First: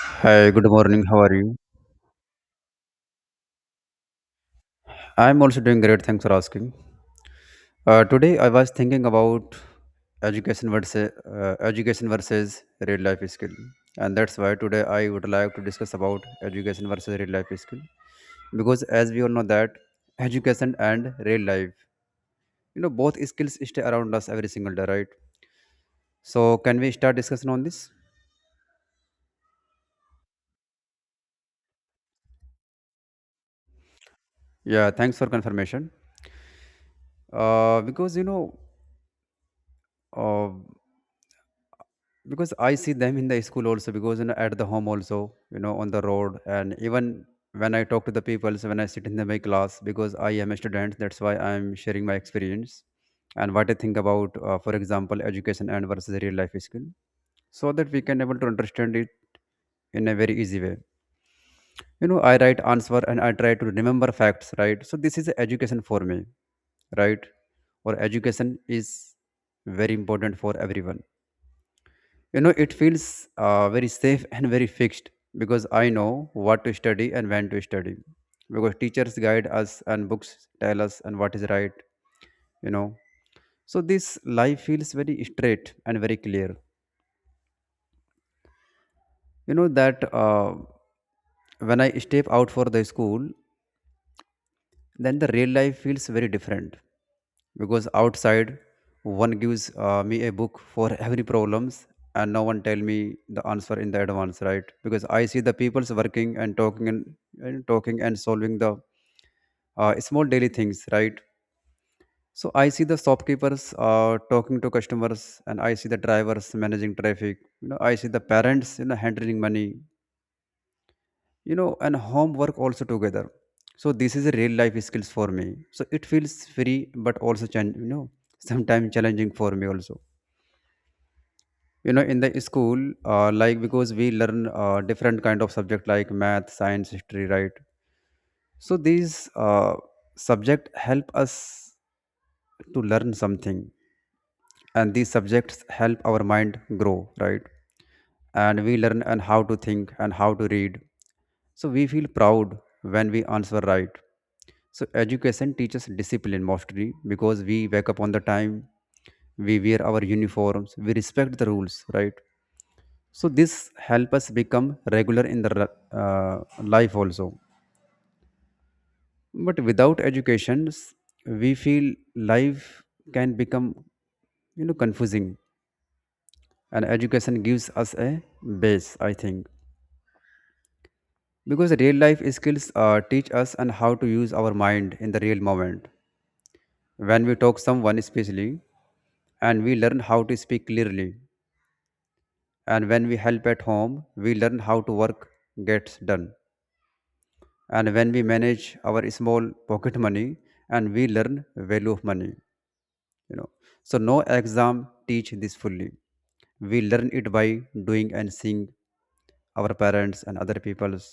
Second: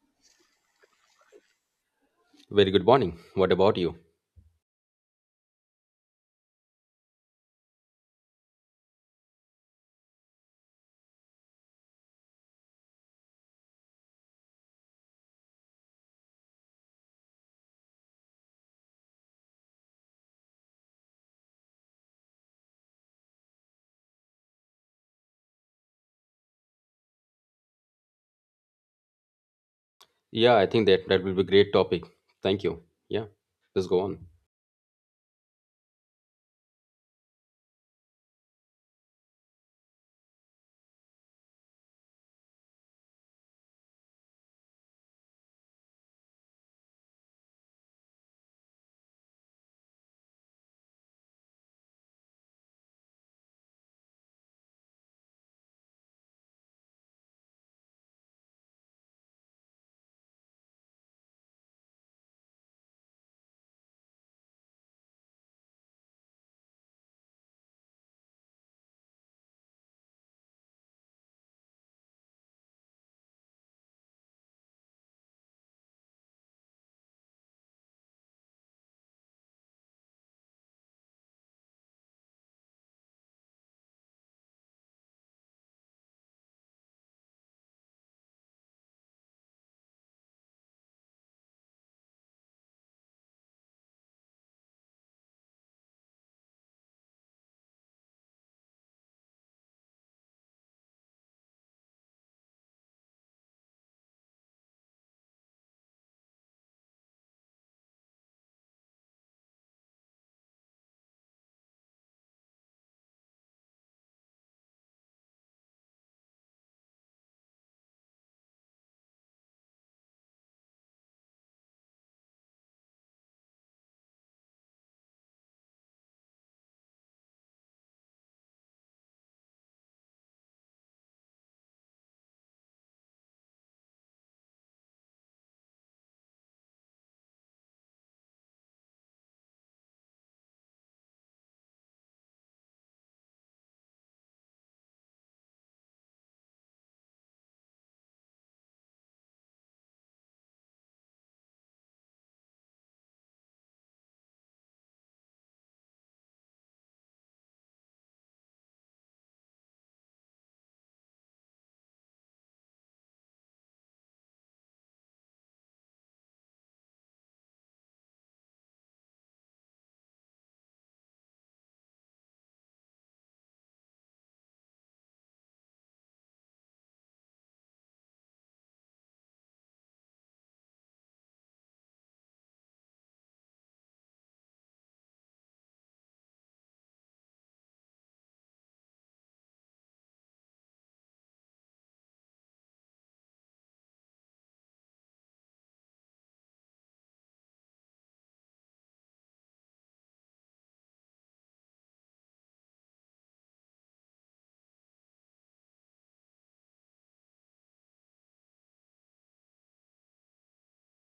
Hi, good morning. How are you? Very good morning. What about you? I'm also doing great. Thanks for asking. Today, I was thinking about education versus real life skill, and that's why today I would like to discuss about education versus real life skill because, as we all know, that education and real life, both skills stay around us every single day, right? So, can we start discussion on this? Yeah, I think that will be great topic. Thank you. Yeah, let's go on. Yeah, thanks for confirmation. Uh, because you know, uh, because I see them in the school also, because you know at the home also, you know, on the road, and even when I talk to the people. So when I sit in the my class, because I am a student, that's why I'm sharing my experience and what I think about, for example, education and versus real life skill, so that we can able to understand it in a very easy way. You know, I write answer and I try to remember facts, right? So this is education for me. Right? Or education is very important for everyone. You know, it feels very safe and very fixed, because I know what to study and when to study, because teachers guide us and books tell us and what is right, you know. So this, life feels very straight and very clear. You know that when I step out for the school, then the real life feels very different, because outside one gives me a book for every problems, and no one tell me the answer in the advance, right? Because I see the people's working and talking and talking and solving the small daily things, right? So I see the shopkeepers talking to customers, and I see the drivers managing traffic, you know, I see the parents, you know, handling money, you know, and homework also together. So this is a real life skills for me. So it feels free, but also sometimes challenging for me also. You know, in the school, like because we learn different kind of subject like math, science, history, right? So these uh, subject help us to learn something, and these subjects help our mind grow, right? And we learn and how to think and how to read, so we feel proud when we answer right. So education teaches discipline mostly, because we wake up on the time, we wear our uniforms, we respect the rules, right? So this help us become regular in the life also. But without education, we feel life can become, you know, confusing, and education gives us a base, I think, because real life skills teach us and how to use our mind in the real moment. When we talk someone especially, and we learn how to speak clearly, and when we help at home, we learn how to work gets done. And when we manage our small pocket money, and we learn value of money, you know. So no exam teach this fully, we learn it by doing and seeing our parents and other people's.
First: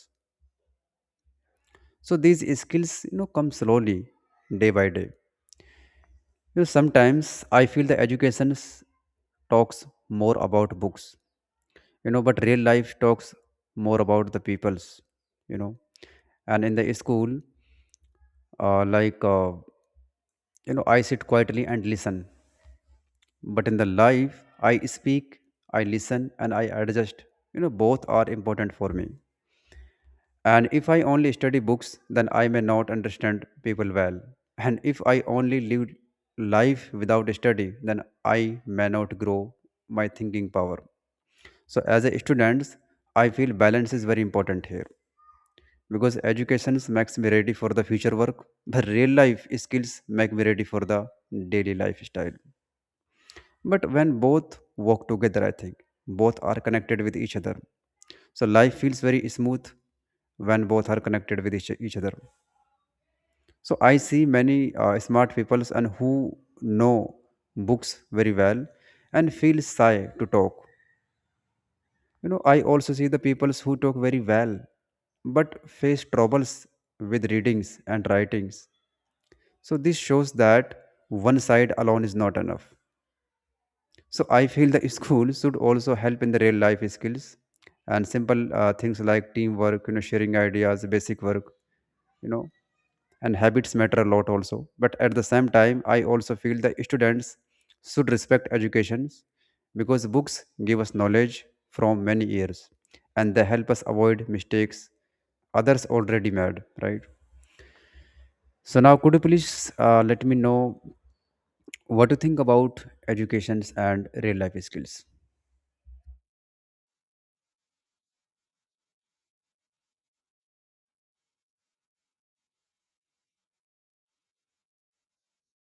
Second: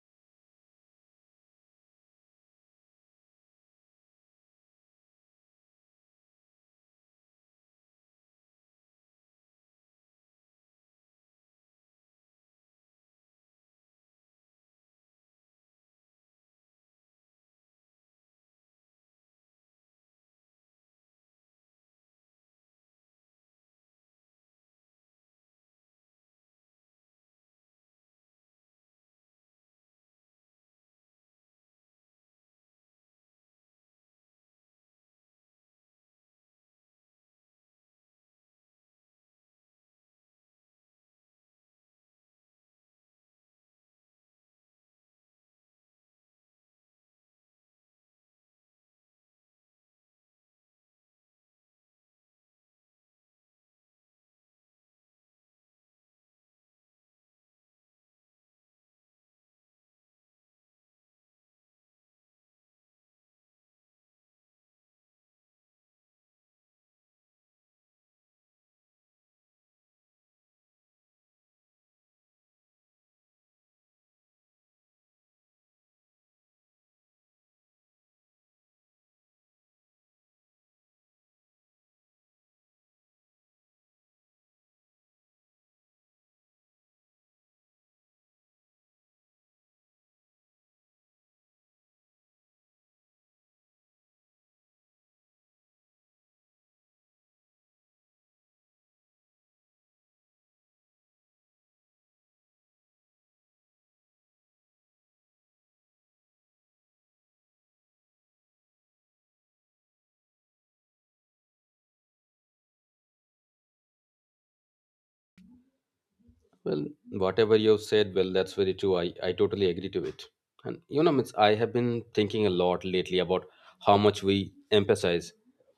So these skills, you know, come slowly, day by day. You know, sometimes I feel the education talks more about books, you know, but real life talks more about the peoples, you know. And in the school, uh, like uh, you know, I sit quietly and listen. But in the life, I speak, I listen, and I adjust. You know, both are important for me. And if I only study books, then I may not understand people well. And if I only live life without study, then I may not grow my thinking power. So as a student, I feel balance is very important here, because education makes me ready for the future work, but real life skills make me ready for the daily lifestyle. But when both work together, I think both are connected with each other. So life feels very smooth when both are connected with each other. So I see many smart people and who know books very well and feel shy to talk. You know, I also see the people who talk very well but face troubles with readings and writings. So this shows that one side alone is not enough. So I feel the school should also help in the real life skills and simple things like teamwork, you know, sharing ideas, basic work, you know, and habits matter a lot also. But at the same time, I also feel that students should respect educations, because books give us knowledge from many years, and they help us avoid mistakes others already made, right? So now could you please let me know what you think about educations and real life skills. Well, whatever you've said, well, that's very true. I totally agree to it. And you know, Mitch, I have been thinking a lot lately about how much we emphasize,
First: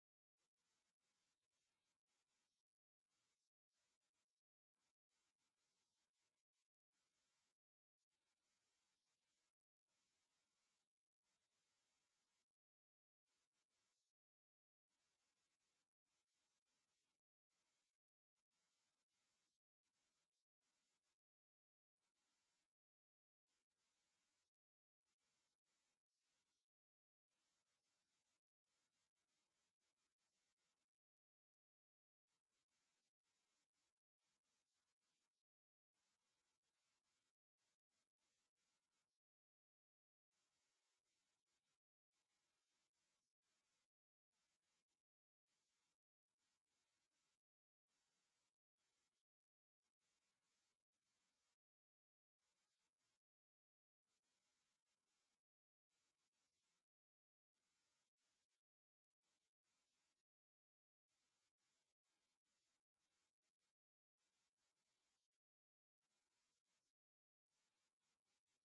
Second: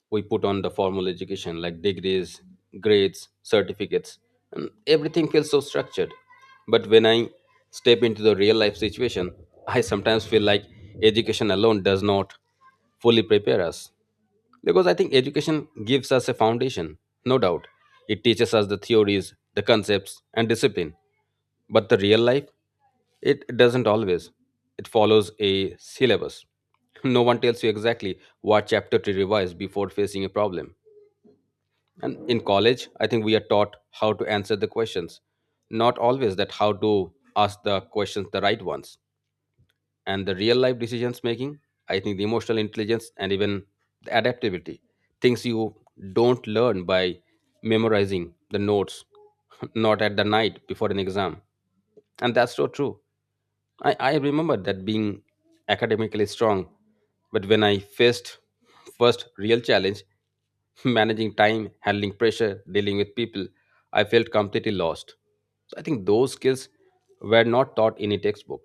we put on the formal education like degrees, grades, certificates, and everything feels so structured. But when I step into the real life situation, I sometimes feel like education alone does not fully prepare us. Because I think education gives us a foundation, no doubt. It teaches us the theories, the concepts, and discipline. But the real life, it doesn't always. It follows a syllabus. No one tells you exactly what chapter to revise before facing a problem. And in college, I think we are taught how to answer the questions, not always that how to ask the questions the right ones and the real life decisions making. I think the emotional intelligence and even the adaptability, things you don't learn by memorizing the notes, not at the night before an exam. And that's so true. I remember that being academically strong, but when I faced first real challenge, managing time, handling pressure, dealing with people, I felt completely lost. So I think those skills were not taught in a textbook.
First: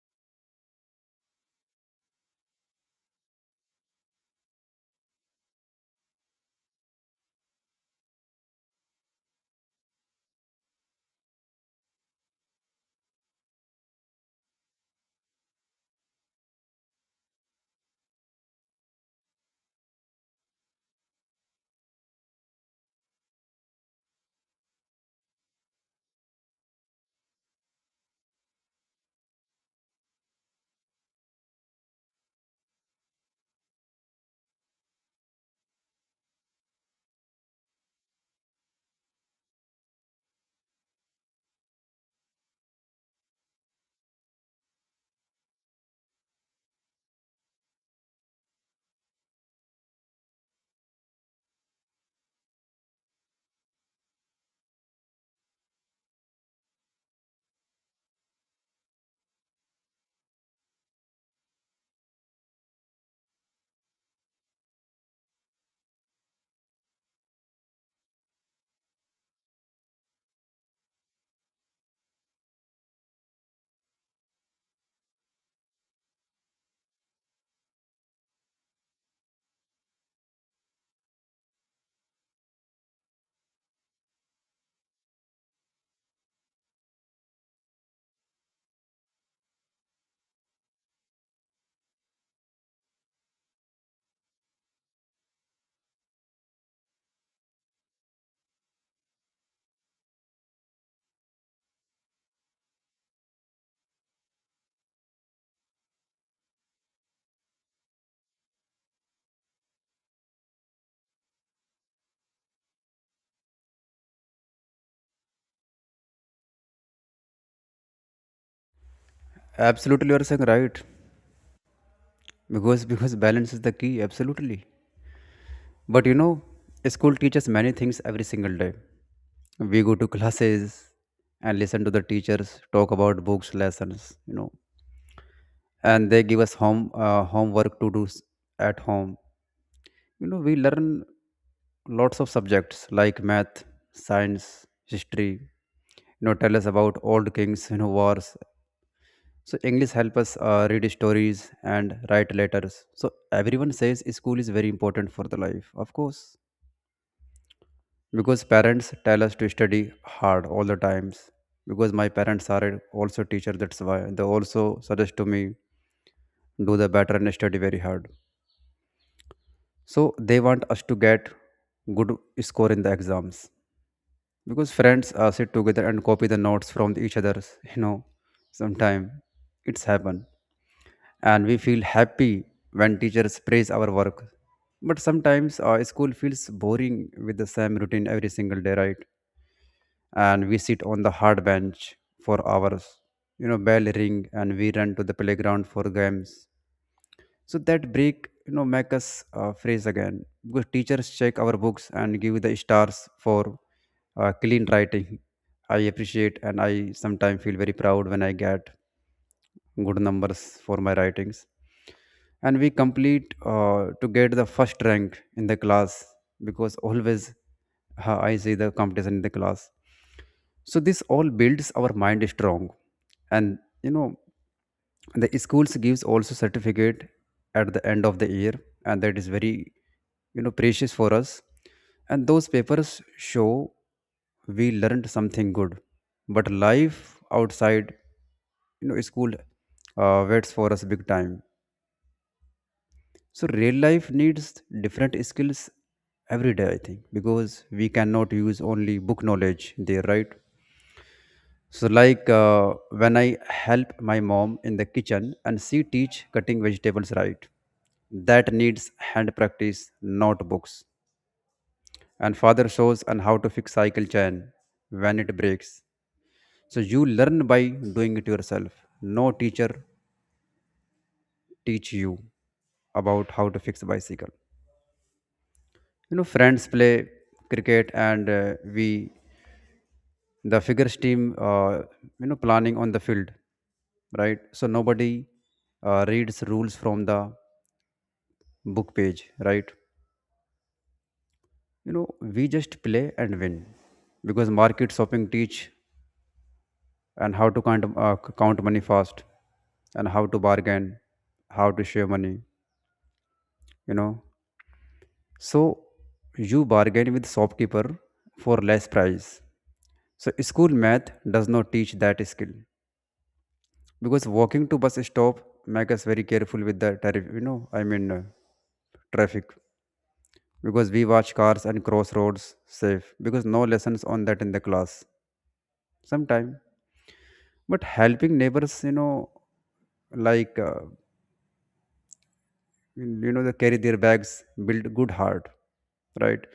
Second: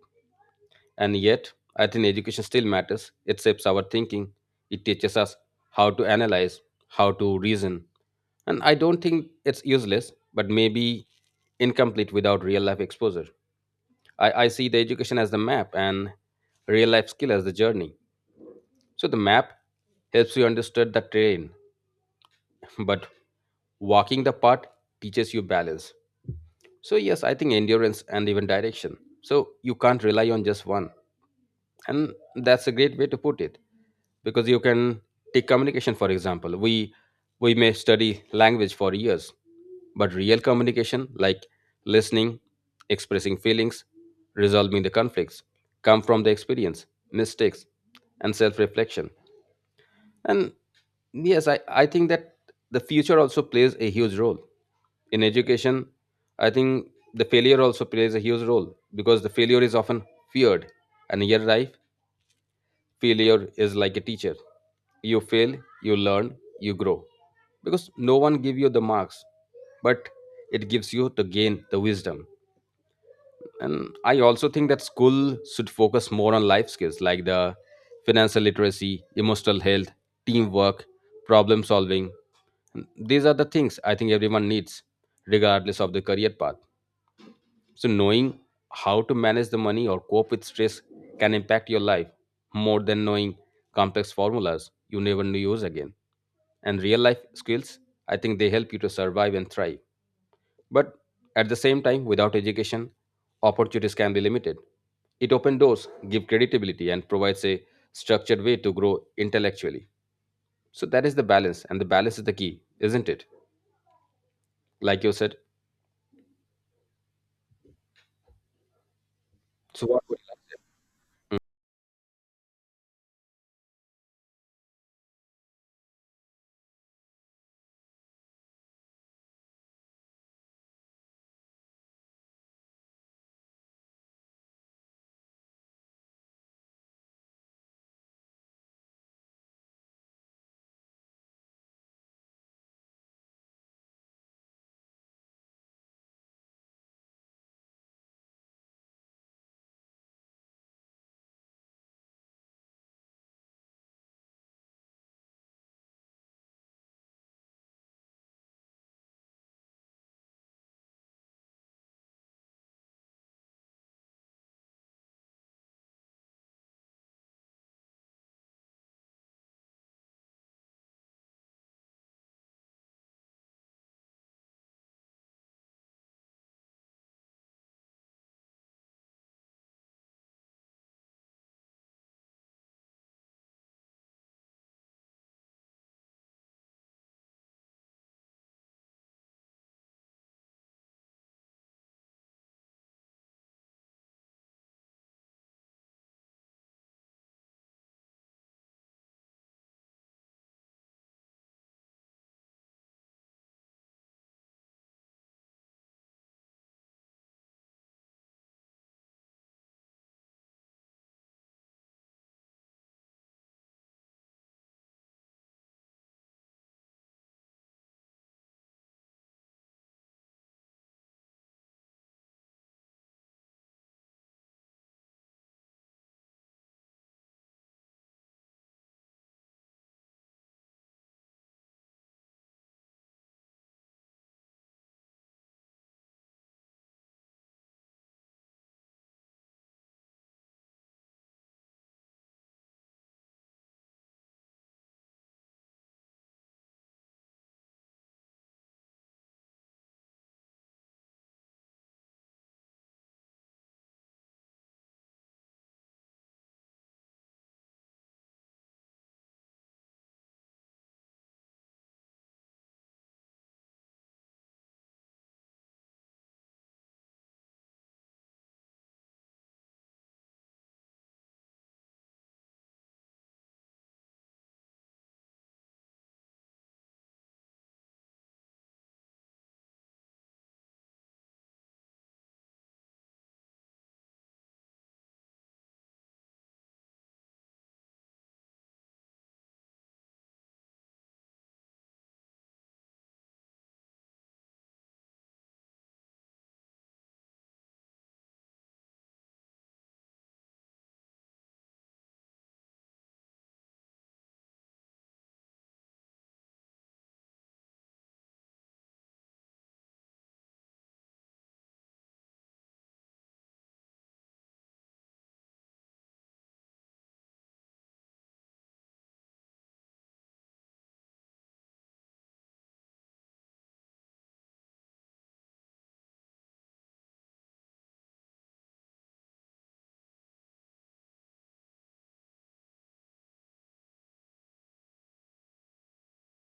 And yet, I think education still matters. It shapes our thinking, it teaches us how to analyze, how to reason. And I don't think it's useless, but maybe incomplete without real life exposure. I see the education as the map and real life skill as the journey. So the map helps you understand the terrain, but walking the path teaches you balance. So, yes, I think endurance and even direction. So, you can't rely on just one. And that's a great way to put it because you can take communication for example. We may study language for years, but real communication like listening, expressing feelings, resolving the conflicts come from the experience, mistakes, and self-reflection. And yes, I think that the future also plays a huge role in education. I think the failure also plays a huge role because the failure is often feared. And here life, failure is like a teacher. You fail, you learn, you grow. Because no one give you the marks, but it gives you to gain the wisdom. And I also think that school should focus more on life skills like the financial literacy, emotional health, teamwork, problem solving. These are the things I think everyone needs, regardless of the career path. So, knowing how to manage the money or cope with stress can impact your life more than knowing complex formulas you never knew use again. And real life skills, I think they help you to survive and thrive. But at the same time, without education, opportunities can be limited. It opens doors, gives credibility, and provides a structured way to grow intellectually. So that is the balance, and the balance is the key, isn't it? Like you said. So what? Absolutely, you are saying right. Because balance is the key, absolutely. But you know, school teaches many things every single day. We go to classes and listen to the teachers talk about books, lessons, you know, and they give us homework to do at home. You know, we learn lots of subjects like math, science, history. You know, tell us about old kings, you know, wars. So English help us read stories and write letters. So everyone says school is very important for the life, of course. Because parents tell us to study hard all the times, because my parents are also teacher, that's why they also suggest to me do the better and study very hard. So they want us to get good score in the exams. Because friends sit together and copy the notes from each other's, you know, sometime it's happen. And we feel happy when teachers praise our work. But sometimes school feels boring with the same routine every single day, right? And we sit on the hard bench for hours. You know, bell ring and we run to the playground for games. So that break, you know, make us freeze again, because teachers check our books and give the stars for clean writing. I appreciate, and I sometimes feel very proud when I get good numbers for my writings, and we complete to get the first rank in the class. Because always I see the competition in the class. So this all builds our mind strong. And, you know, the schools gives also certificate at the end of the year, and that is very, you know, precious for us, and those papers show we learned something good. But life outside, you know, school waits for us big time. So real life needs different skills every day, I think, because we cannot use only book knowledge there, right? So like when I help my mom in the kitchen and she teach cutting vegetables, right, that needs hand practice, not books. And father shows on how to fix cycle chain when it breaks. So you learn by doing it yourself. No teacher teach you about how to fix a bicycle. You know, friends play cricket, and we the figures team, you know, planning on the field, right? So nobody reads rules from the book page, right? You know, we just play and win. Because market shopping teach and how to count money fast, and how to bargain, how to share money, you know. So you bargain with shopkeeper for less price. So school math does not teach that skill. Because walking to bus stop make us very careful with the tariff you know I mean traffic, because we watch cars and cross roads safe, because no lessons on that in the class sometime. But helping neighbors, you know, like you know, they carry their bags, build good heart, right?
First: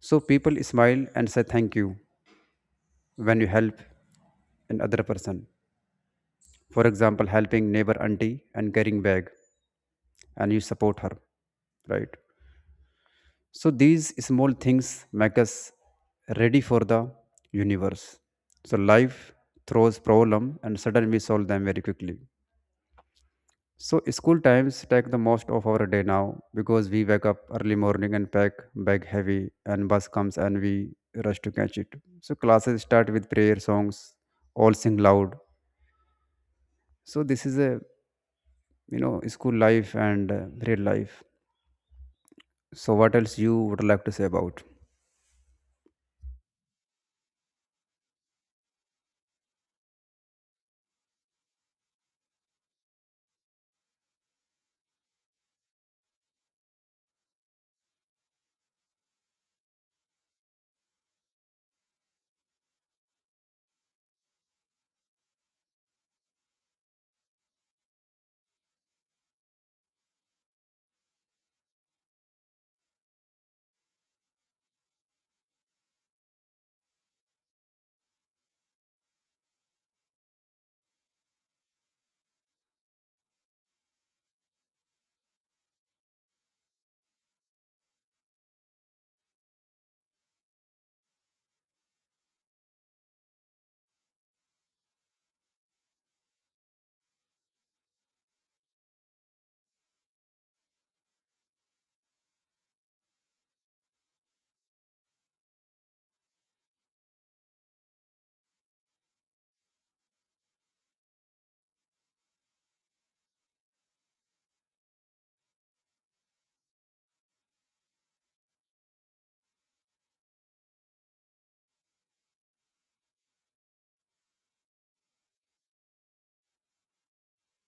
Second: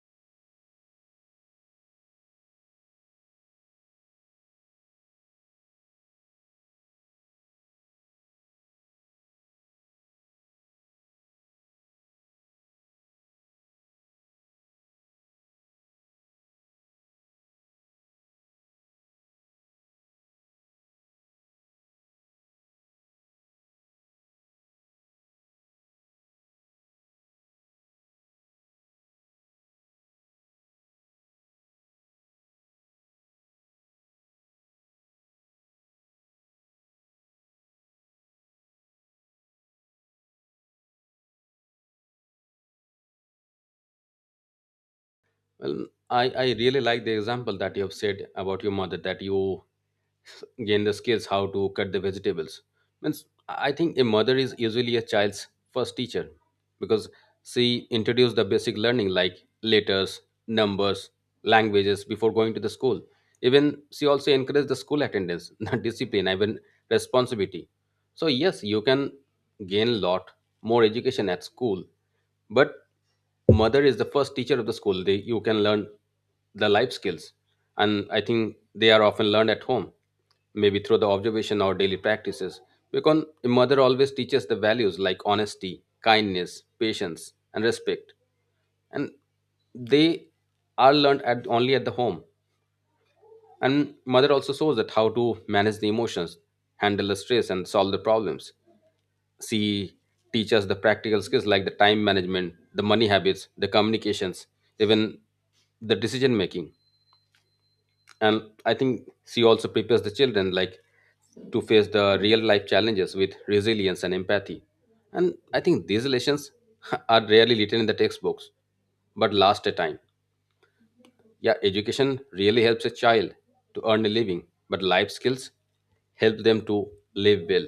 So people smile and say thank you when you help an other person. For example, helping neighbor auntie and carrying bag, and you support her, right? So these small things make us ready for the universe. So life throws problem and suddenly we solve them very quickly. So school times take the most of our day now, because we wake up early morning and pack bag heavy and bus comes and we rush to catch it. So classes start with prayer songs, all sing loud. So this is a, you know, school life and real life. So what else you would like to say about? Well, I really like the example that you have said about your mother, that you gain the skills how to cut the vegetables. Means I think a mother is usually a child's first teacher because she introduced the basic learning like letters, numbers, languages before going to the school. Even she also encouraged the school attendance, the discipline, even responsibility. So yes, you can gain a lot more education at school, but mother is the first teacher of the school. They, you can learn the life skills, and I think they are often learned at home, maybe through the observation or daily practices, because a mother always teaches the values like honesty, kindness, patience, and respect. And they are learned at only at the home. And mother also shows that how to manage the emotions, handle the stress, and solve the problems. She teaches the practical skills like the time management, the money habits, the communications, even the decision making. And I think she also prepares the children like to face the real life challenges with resilience and empathy. And I think these lessons are rarely written in the textbooks, but last a time. Yeah, education really helps a child to earn a living, but life skills help them to live well.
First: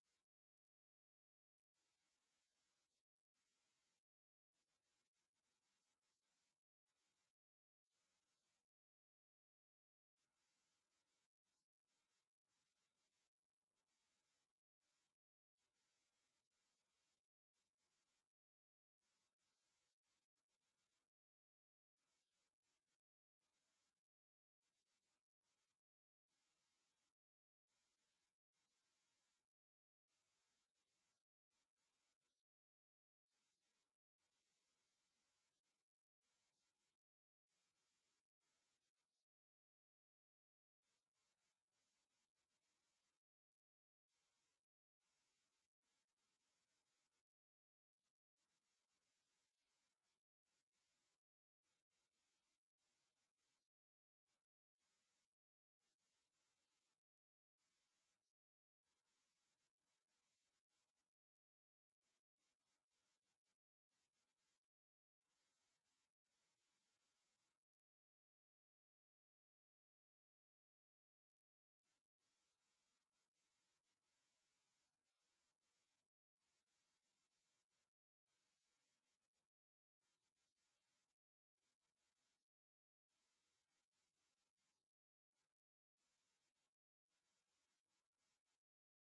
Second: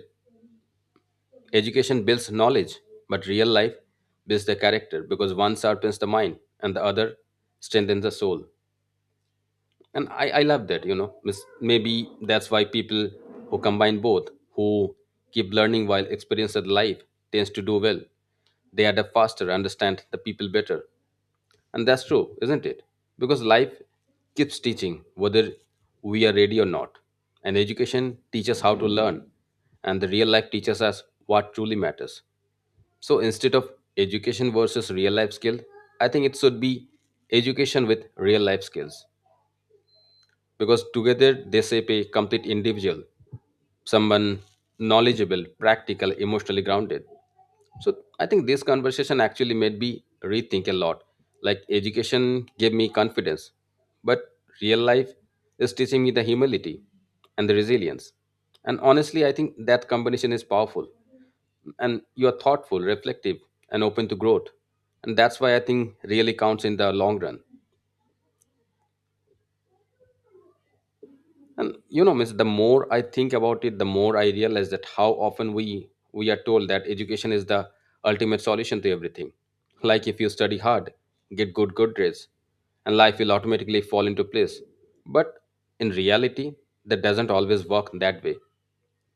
Education builds knowledge, but real life builds the character because one sharpens the mind and the other strengthens the soul. And I love that, you know. Maybe that's why people who combine both, who keep learning while experiencing life, tends to do well. They adapt faster, understand the people better. And that's true, isn't it? Because life keeps teaching whether we are ready or not. And education teaches how to learn. And the real life teaches us what truly matters. So instead of education versus real life skill, I think it should be education with real life skills because together they shape a complete individual, someone knowledgeable, practical, emotionally grounded. So I think this conversation actually made me rethink a lot. Like education gave me confidence, but real life is teaching me the humility and the resilience. And honestly, I think that combination is powerful. And you are thoughtful, reflective, and open to growth. And that's why I think really counts in the long run. And you know, means the more I think about it, the more I realize that how often we are told that education is the ultimate solution to everything. Like if you study hard, get good grades, and life will automatically fall into place. But in reality, that doesn't always work that way,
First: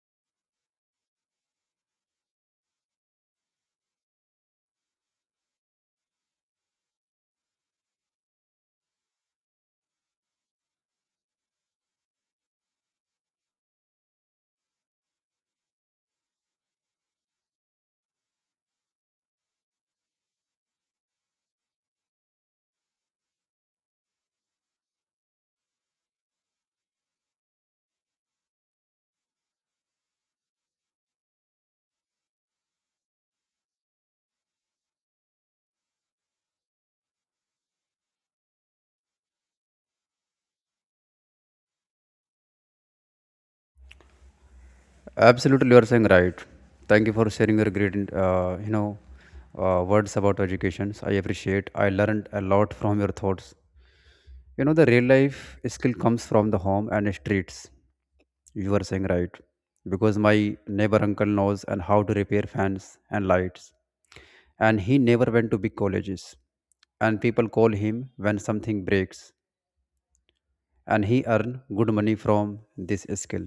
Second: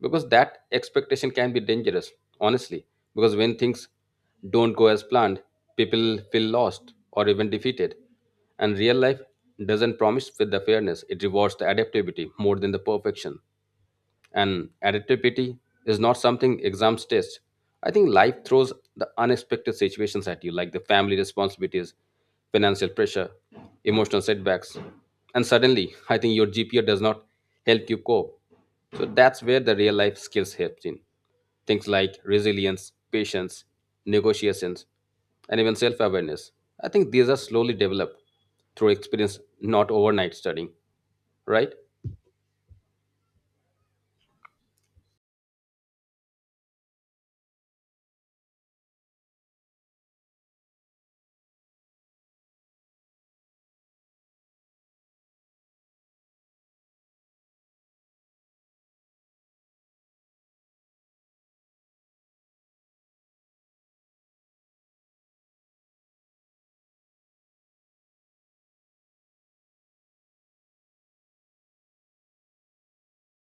because that expectation can be dangerous, honestly, because when things don't go as planned, people feel lost or even defeated. And real life doesn't promise with the fairness. It rewards the adaptability more than the perfection. And adaptability is not something exams test. I think life throws the unexpected situations at you, like the family responsibilities, financial pressure, emotional setbacks. And suddenly, I think your GPA does not help you cope. So that's where the real life skills helps in. Things like resilience, patience, negotiations, and even self awareness. I think these are slowly developed through experience, not overnight studying, right? Absolutely, you are saying right. Thank you for sharing your great, words about education. I appreciate. I learned a lot from your thoughts. You know, the real life skill comes from the home and streets. You are saying right, because my neighbor uncle knows and how to repair fans and lights, and he never went to big colleges, and people call him when something breaks, and he earn good money from this skill.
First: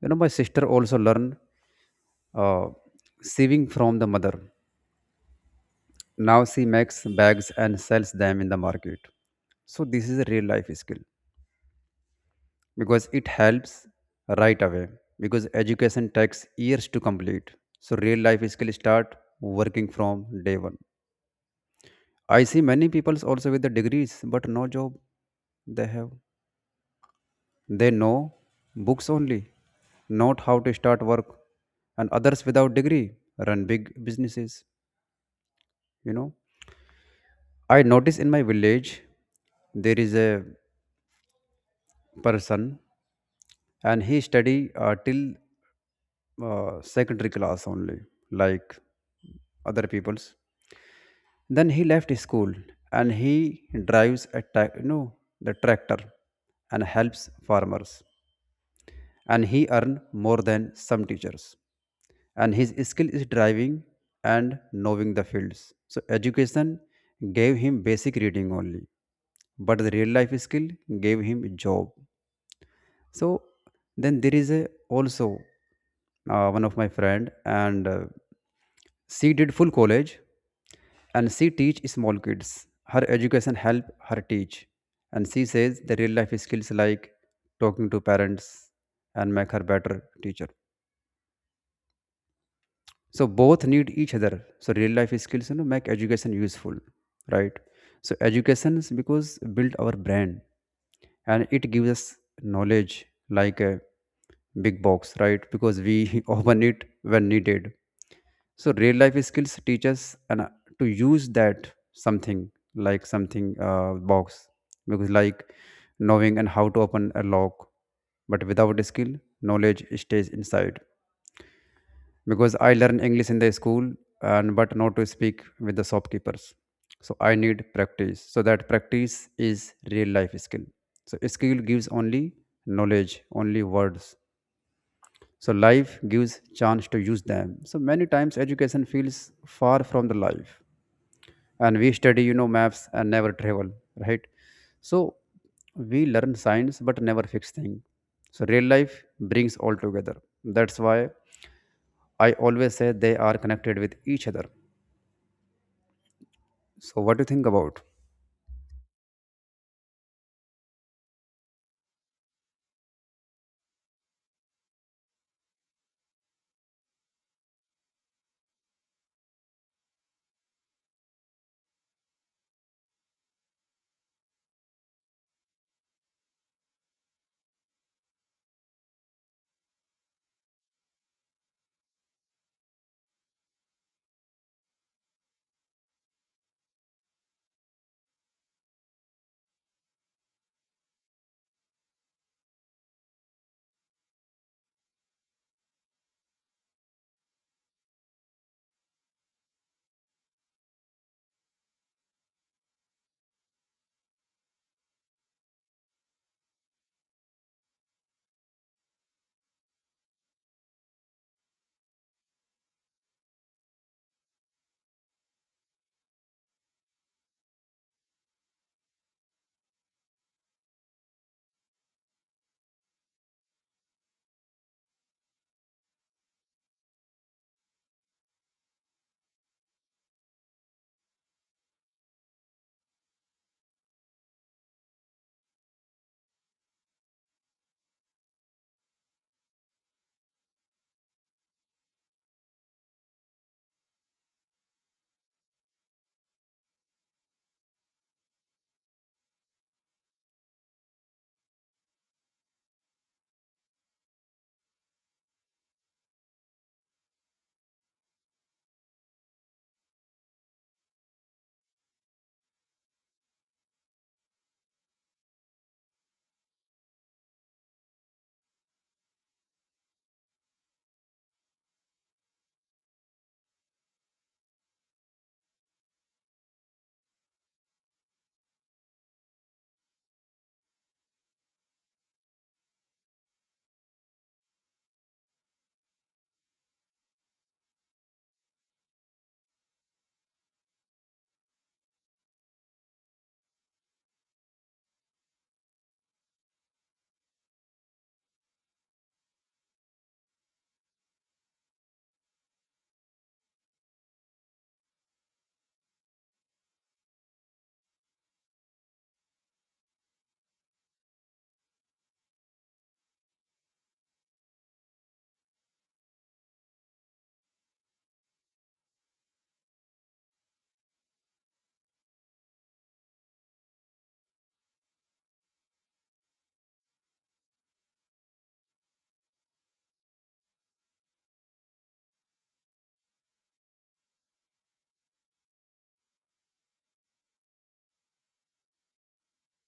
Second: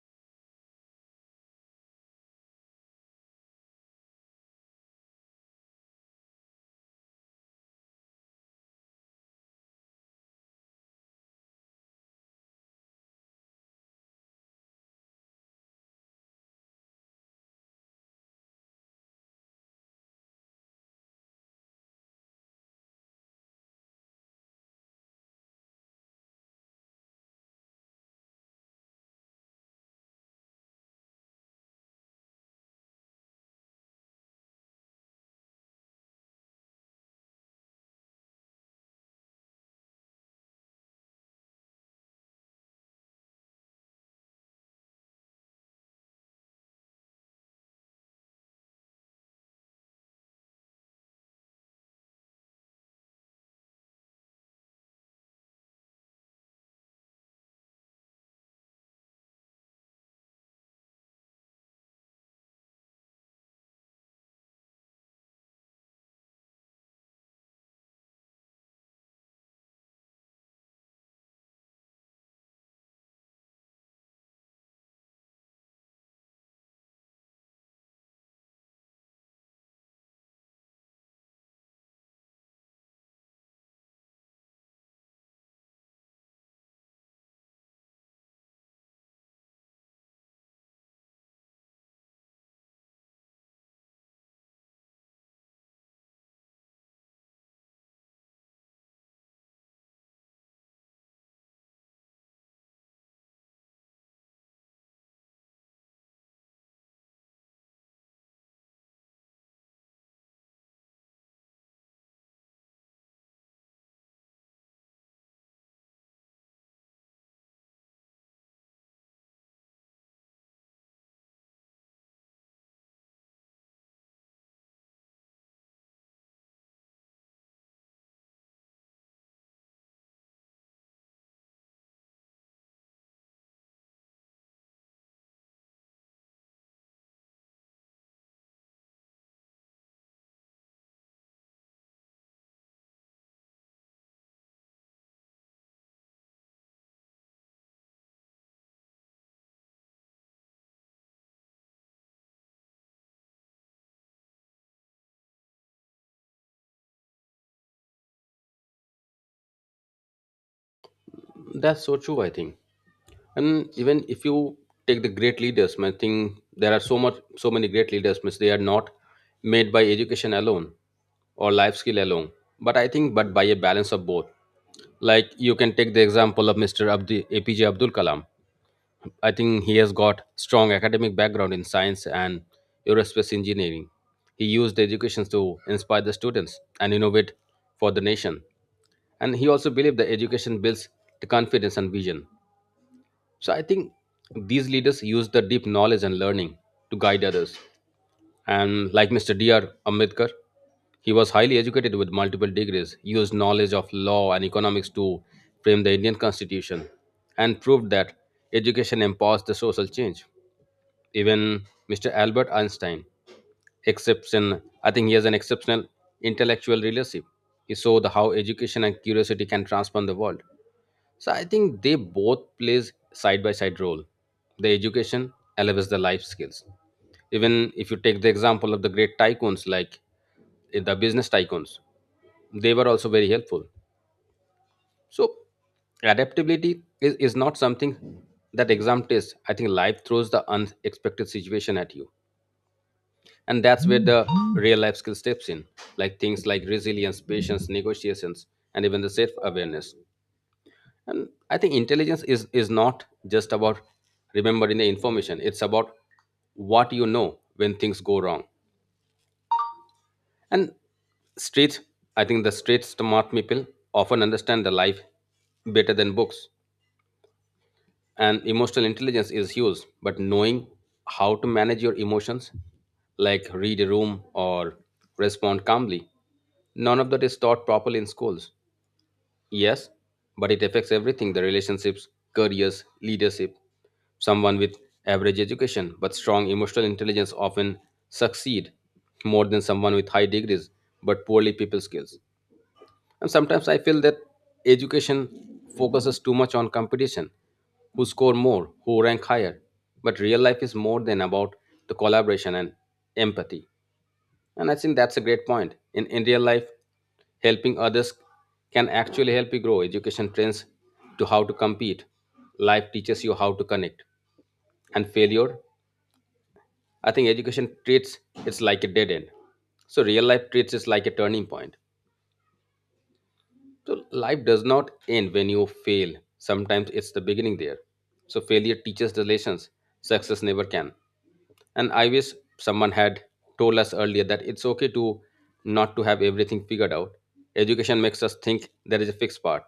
You know, my sister also learned uh, saving from the mother. Now she makes bags and sells them in the market. So this is a real life skill because it helps right away because education takes years to complete. So real life skill start working from day one. I see many people also with the degrees but no job they have. They know books only, not how to start work, and others without degree run big businesses. You know I notice in my village there is a person and he study till secondary class only like other people's, then he left school and he drives a ta- you know the tractor and helps farmers and he earn more than some teachers. And his skill is driving and knowing the fields. So education gave him basic reading only, but the real life skill gave him a job. So then there is a also one of my friend and she did full college and she teach small kids. Her education help her teach, and she says the real life skills like talking to parents and make her better teacher. So both need each other. So real life skills, you know, make education useful, right? So education is because build our brain and it gives us knowledge like a big box, right, because we open it when needed. So real life skills teach us and to use that something, like something box, because like knowing and how to open a lock. But without a skill, knowledge stays inside, because I learn English in the school and but not to speak with the shopkeepers. So I need practice. So that practice is real life skill. So skill gives only knowledge, only words. So life gives chance to use them. So many times education feels far from the life. And we study, you know, maps and never travel, right? So we learn science but never fix things. So real life brings all together. That's why I always say they are connected with each other. So what do you think about? That's so true, I think. And even if you take the great leaders, I think there are so much, so many great leaders. Means they are not made by education alone or life skill alone, but I think but by a balance of both. Like you can take the example of Mr. Abdi, APJ Abdul Kalam. I think he has got strong academic background in science and aerospace engineering. He used education to inspire the students and innovate for the nation. And he also believed that education builds the confidence and vision. So I think these leaders use the deep knowledge and learning to guide others. And like Mr. D.R. Ambedkar, he was highly educated with multiple degrees, used knowledge of law and economics to frame the Indian constitution, and proved that education empowers the social change. Even Mr. Albert Einstein, exception, I think he has an exceptional intellectual leadership. He showed how education and curiosity can transform the world. So I think they both plays side by side role. The education elevates the life skills. Even if you take the example of the great tycoons like the business tycoons, they were also very helpful. So adaptability is not something that exam tests. I think life throws the unexpected situation at you. And that's where the real life skill steps in, like things like resilience, patience, negotiations, and even the self awareness. And I think intelligence is not just about remembering the information, it's about what you know when things go wrong. And street, I think the street smart people often understand the life better than books. And emotional intelligence is huge, but knowing how to manage your emotions, like read a room or respond calmly, none of that is taught properly in schools. Yes, but it affects everything, the relationships, careers, leadership. Someone with average education but strong emotional intelligence often succeed more than someone with high degrees but poorly people skills. And sometimes I feel that education focuses too much on competition, who score more, who rank higher. But real life is more than about the collaboration and empathy. And I think that's a great point. In real life, helping others can actually help you grow. Education trains to how to compete. Life teaches you how to connect. And failure, I think education treats it's like a dead end. So real life treats it like a turning point. So life does not end when you fail. Sometimes it's the beginning there. So failure teaches the lessons success never can. And I wish someone had told us earlier that it's okay to not to have everything figured out. Education makes us think there is a fixed path,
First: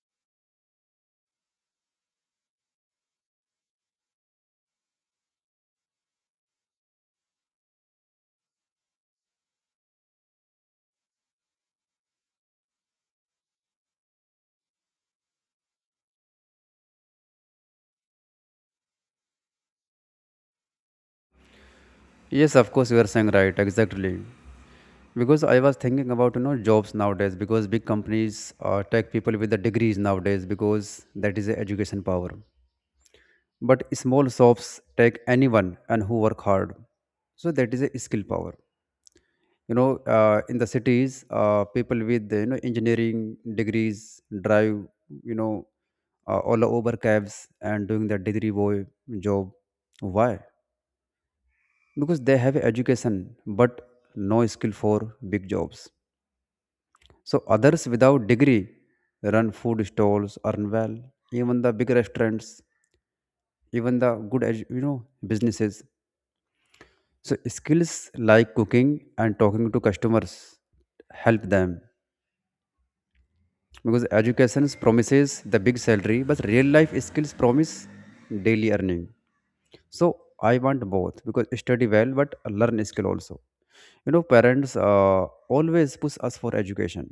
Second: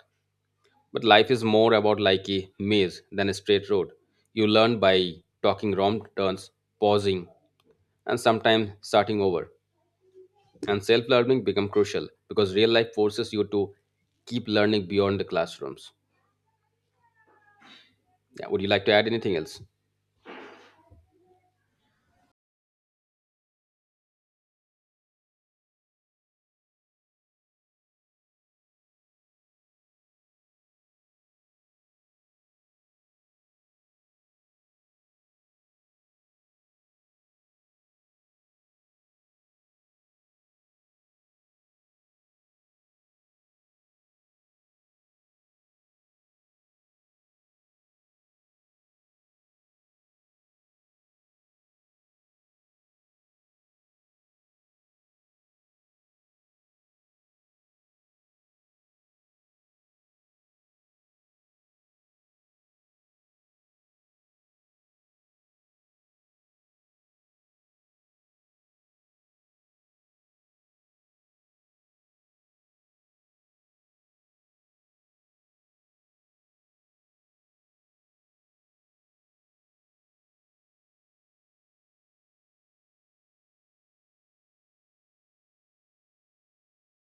but life is more about like a maze than a straight road. You learn by talking wrong turns, pausing, and sometimes starting over. And self learning become crucial because real life forces you to keep learning beyond the classrooms. Yeah, would you like to add anything else? Yes, of course you are saying right, exactly. Because I was thinking about, you know, jobs nowadays, because big companies take people with the degrees nowadays because that is the education power. But small shops take anyone and who work hard. So that is a skill power. You know, in the cities, people with, you know, engineering degrees drive, you know, all over cabs and doing their degree boy job. Why? Because they have education but no skill for big jobs. So others without degree run food stalls, earn well, even the big restaurants, even the good businesses. So skills like cooking and talking to customers help them, because education promises the big salary but real life skills promise daily earning. So I want both, because study well but learn skill also. You know, parents always push us for education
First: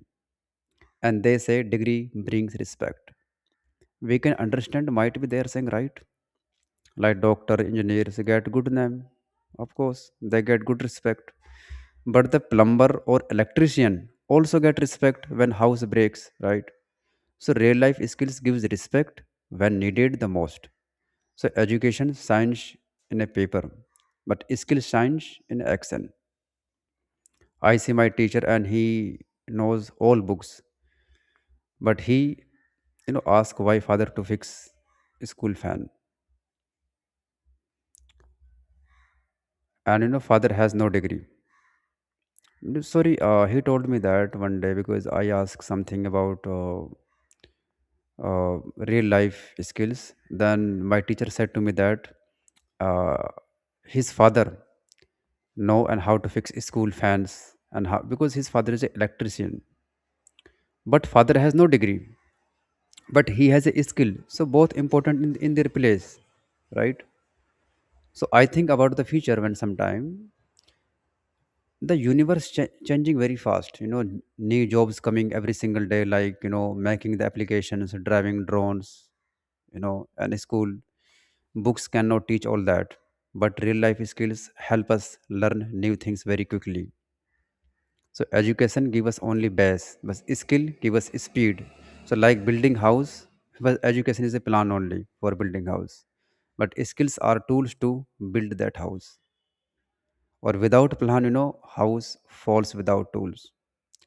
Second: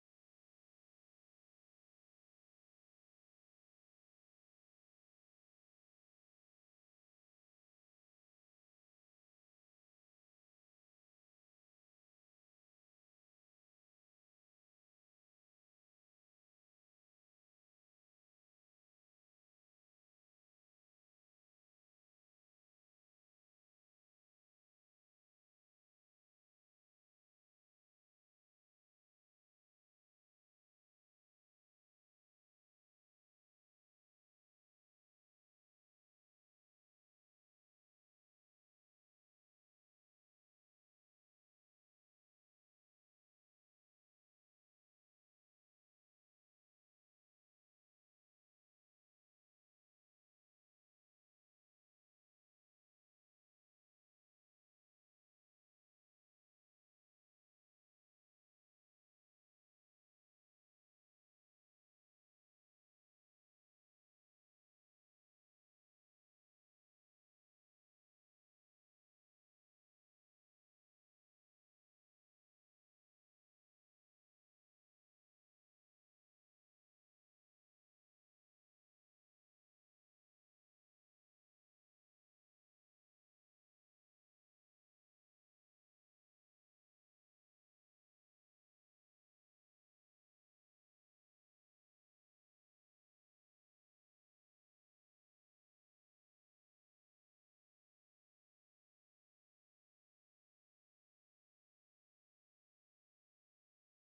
and they say degree brings respect. We can understand, might be they are saying right. Like doctor engineers get good name. Of course they get good respect. But the plumber or electrician also get respect when house breaks, right? So real life skills gives respect when needed the most. So education shines in a paper but skill shines in action. I see my teacher, and he knows all books, but he, you know, ask why father to fix school fan, and you know father has no degree. No. Sorry, he told me that one day because I asked something about uh, real life skills. Then my teacher said to me that uh, his father know and how to fix school fans and how, because his father is an electrician, but father has no degree, but he has a skill. So both important in their place, right? So I think about the future, when sometime the changing very fast. You know, new jobs coming every single day, like, you know, making the applications, driving drones, you know. And school books cannot teach all that, but real life skills help us learn new things very quickly. So education give us only base but skill give us speed. So like building house, but education is a plan only for building house, but skills are tools to build that house. Or without plan, you know, house falls, without tools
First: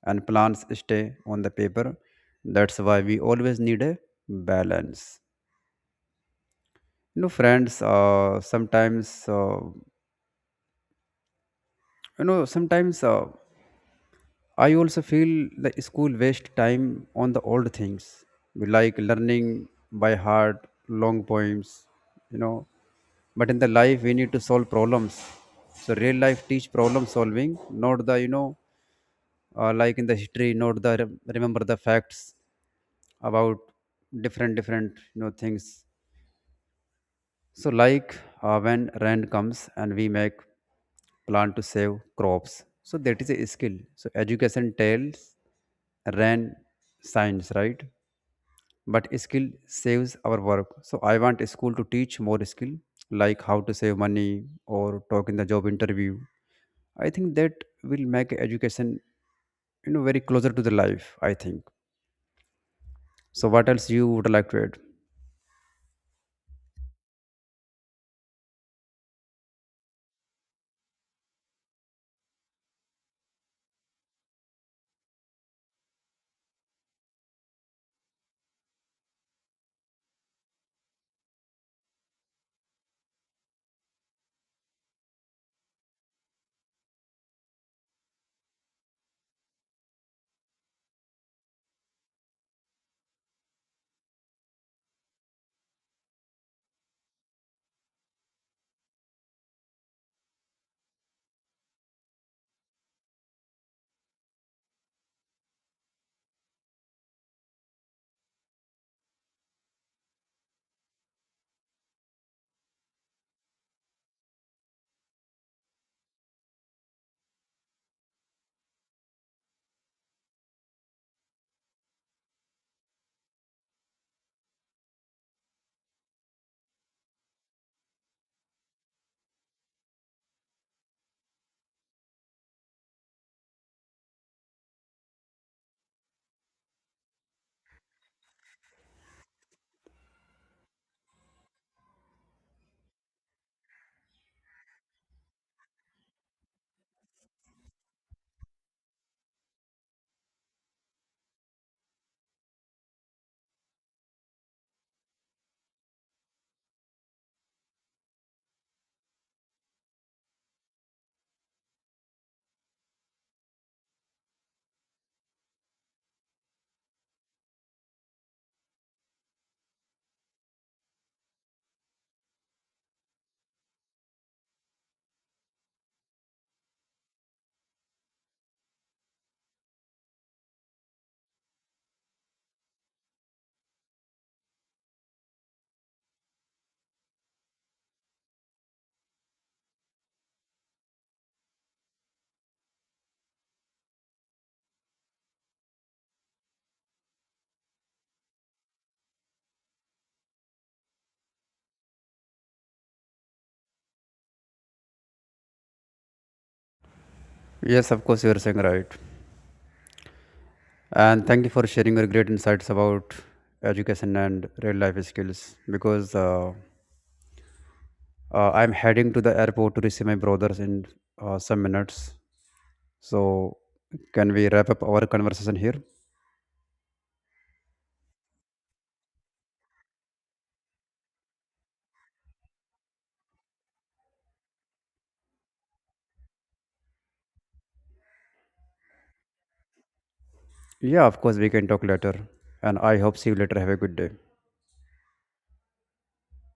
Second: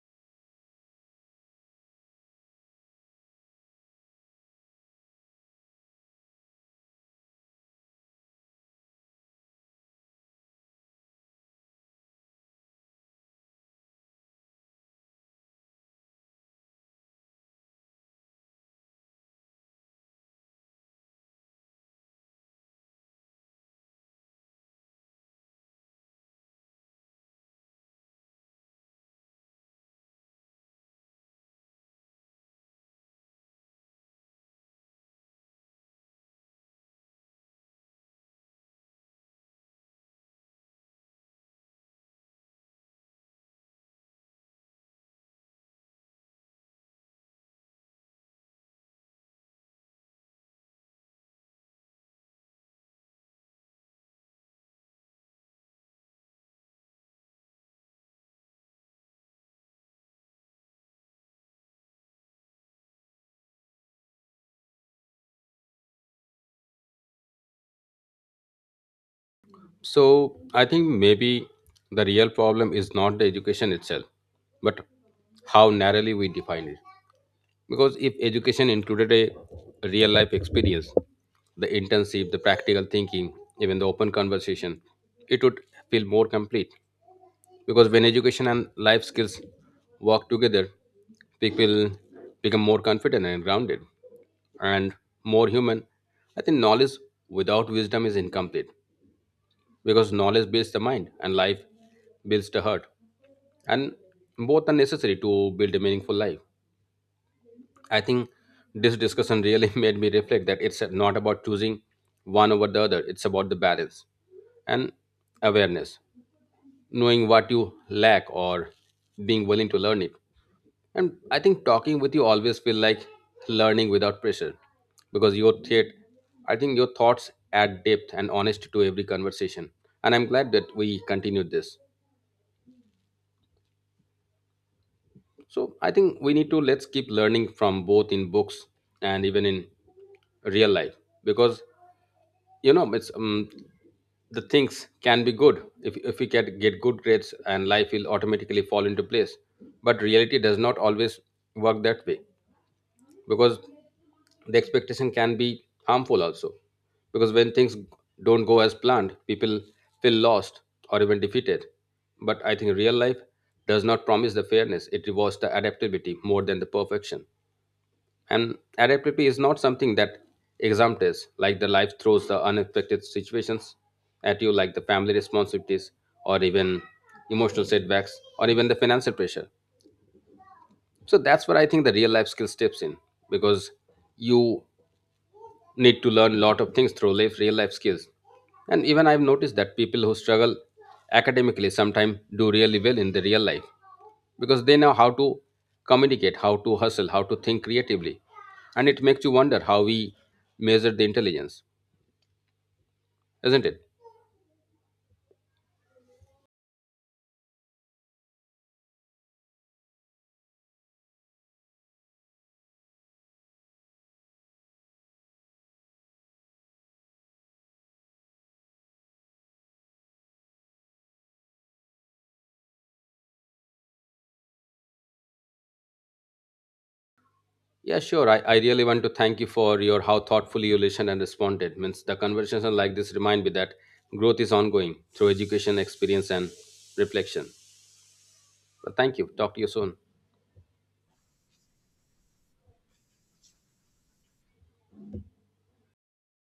and plans stay on the paper. That's why we always need a balance. You know, friends, sometimes, you know, sometimes, I also feel the school waste time on the old things, like learning by heart, long poems, you know. But in the life, we need to solve problems. So real life teach problem solving, not the, like in the history note the remember the facts about different different, you know, things. So like, when rain comes and we make plan to save crops, so that is a skill. So education tells rain science, right? But skill saves our work. So I want a school to teach more skill, like how to save money or talk in the job interview. I think that will make education, you know, very closer to the life, I think. So what else you would like to add? So I think maybe the real problem is not the education itself, but how narrowly we define it. Because if education included a real life experience, the intensive, the practical thinking, even the open conversation, it would feel more complete. Because when education and life skills work together, people become more confident and grounded and more human. I think knowledge without wisdom is incomplete, because knowledge builds the mind and life builds the heart. And both are necessary to build a meaningful life. I think this discussion really made me reflect that it's not about choosing one over the other, it's about the balance and awareness, knowing what you lack or being willing to learn it. And I think talking with you always feel like learning without pressure because your thought, I think your thoughts add depth and honesty to every conversation. And I'm glad that we continued this. So I think we need to, let's keep learning from both in books and even in real life, because you know it's the things can be good if we can get good grades and life will automatically fall into place, but reality does not always work that way, because the expectation can be harmful also, because when things don't go as planned, people feel lost or even defeated. But I think real life does not promise the fairness. It rewards the adaptability more than the perfection. And adaptability is not something that exam tests, like the life throws the unexpected situations at you, like the family responsibilities, or even emotional setbacks, or even the financial pressure. So that's where I think the real life skill steps in, because you need to learn a lot of things through life, real life skills. And even I've noticed that people who struggle academically sometimes do really well in the real life because they know how to communicate, how to hustle, how to think creatively. And it makes you wonder how we measure the intelligence, isn't it? Yes, of course you are saying right. And thank you for sharing your great insights about education and real life skills, because I'm heading to the airport to receive my brothers in some minutes. So can we wrap up our conversation here? Yeah, sure. I really want to thank you for your how thoughtfully you listened and responded. Means the conversation like this remind me that growth is ongoing through education, experience, and reflection. But thank you. Talk to you soon. Yeah, of course we can talk later. And I hope see you later. Have a good day.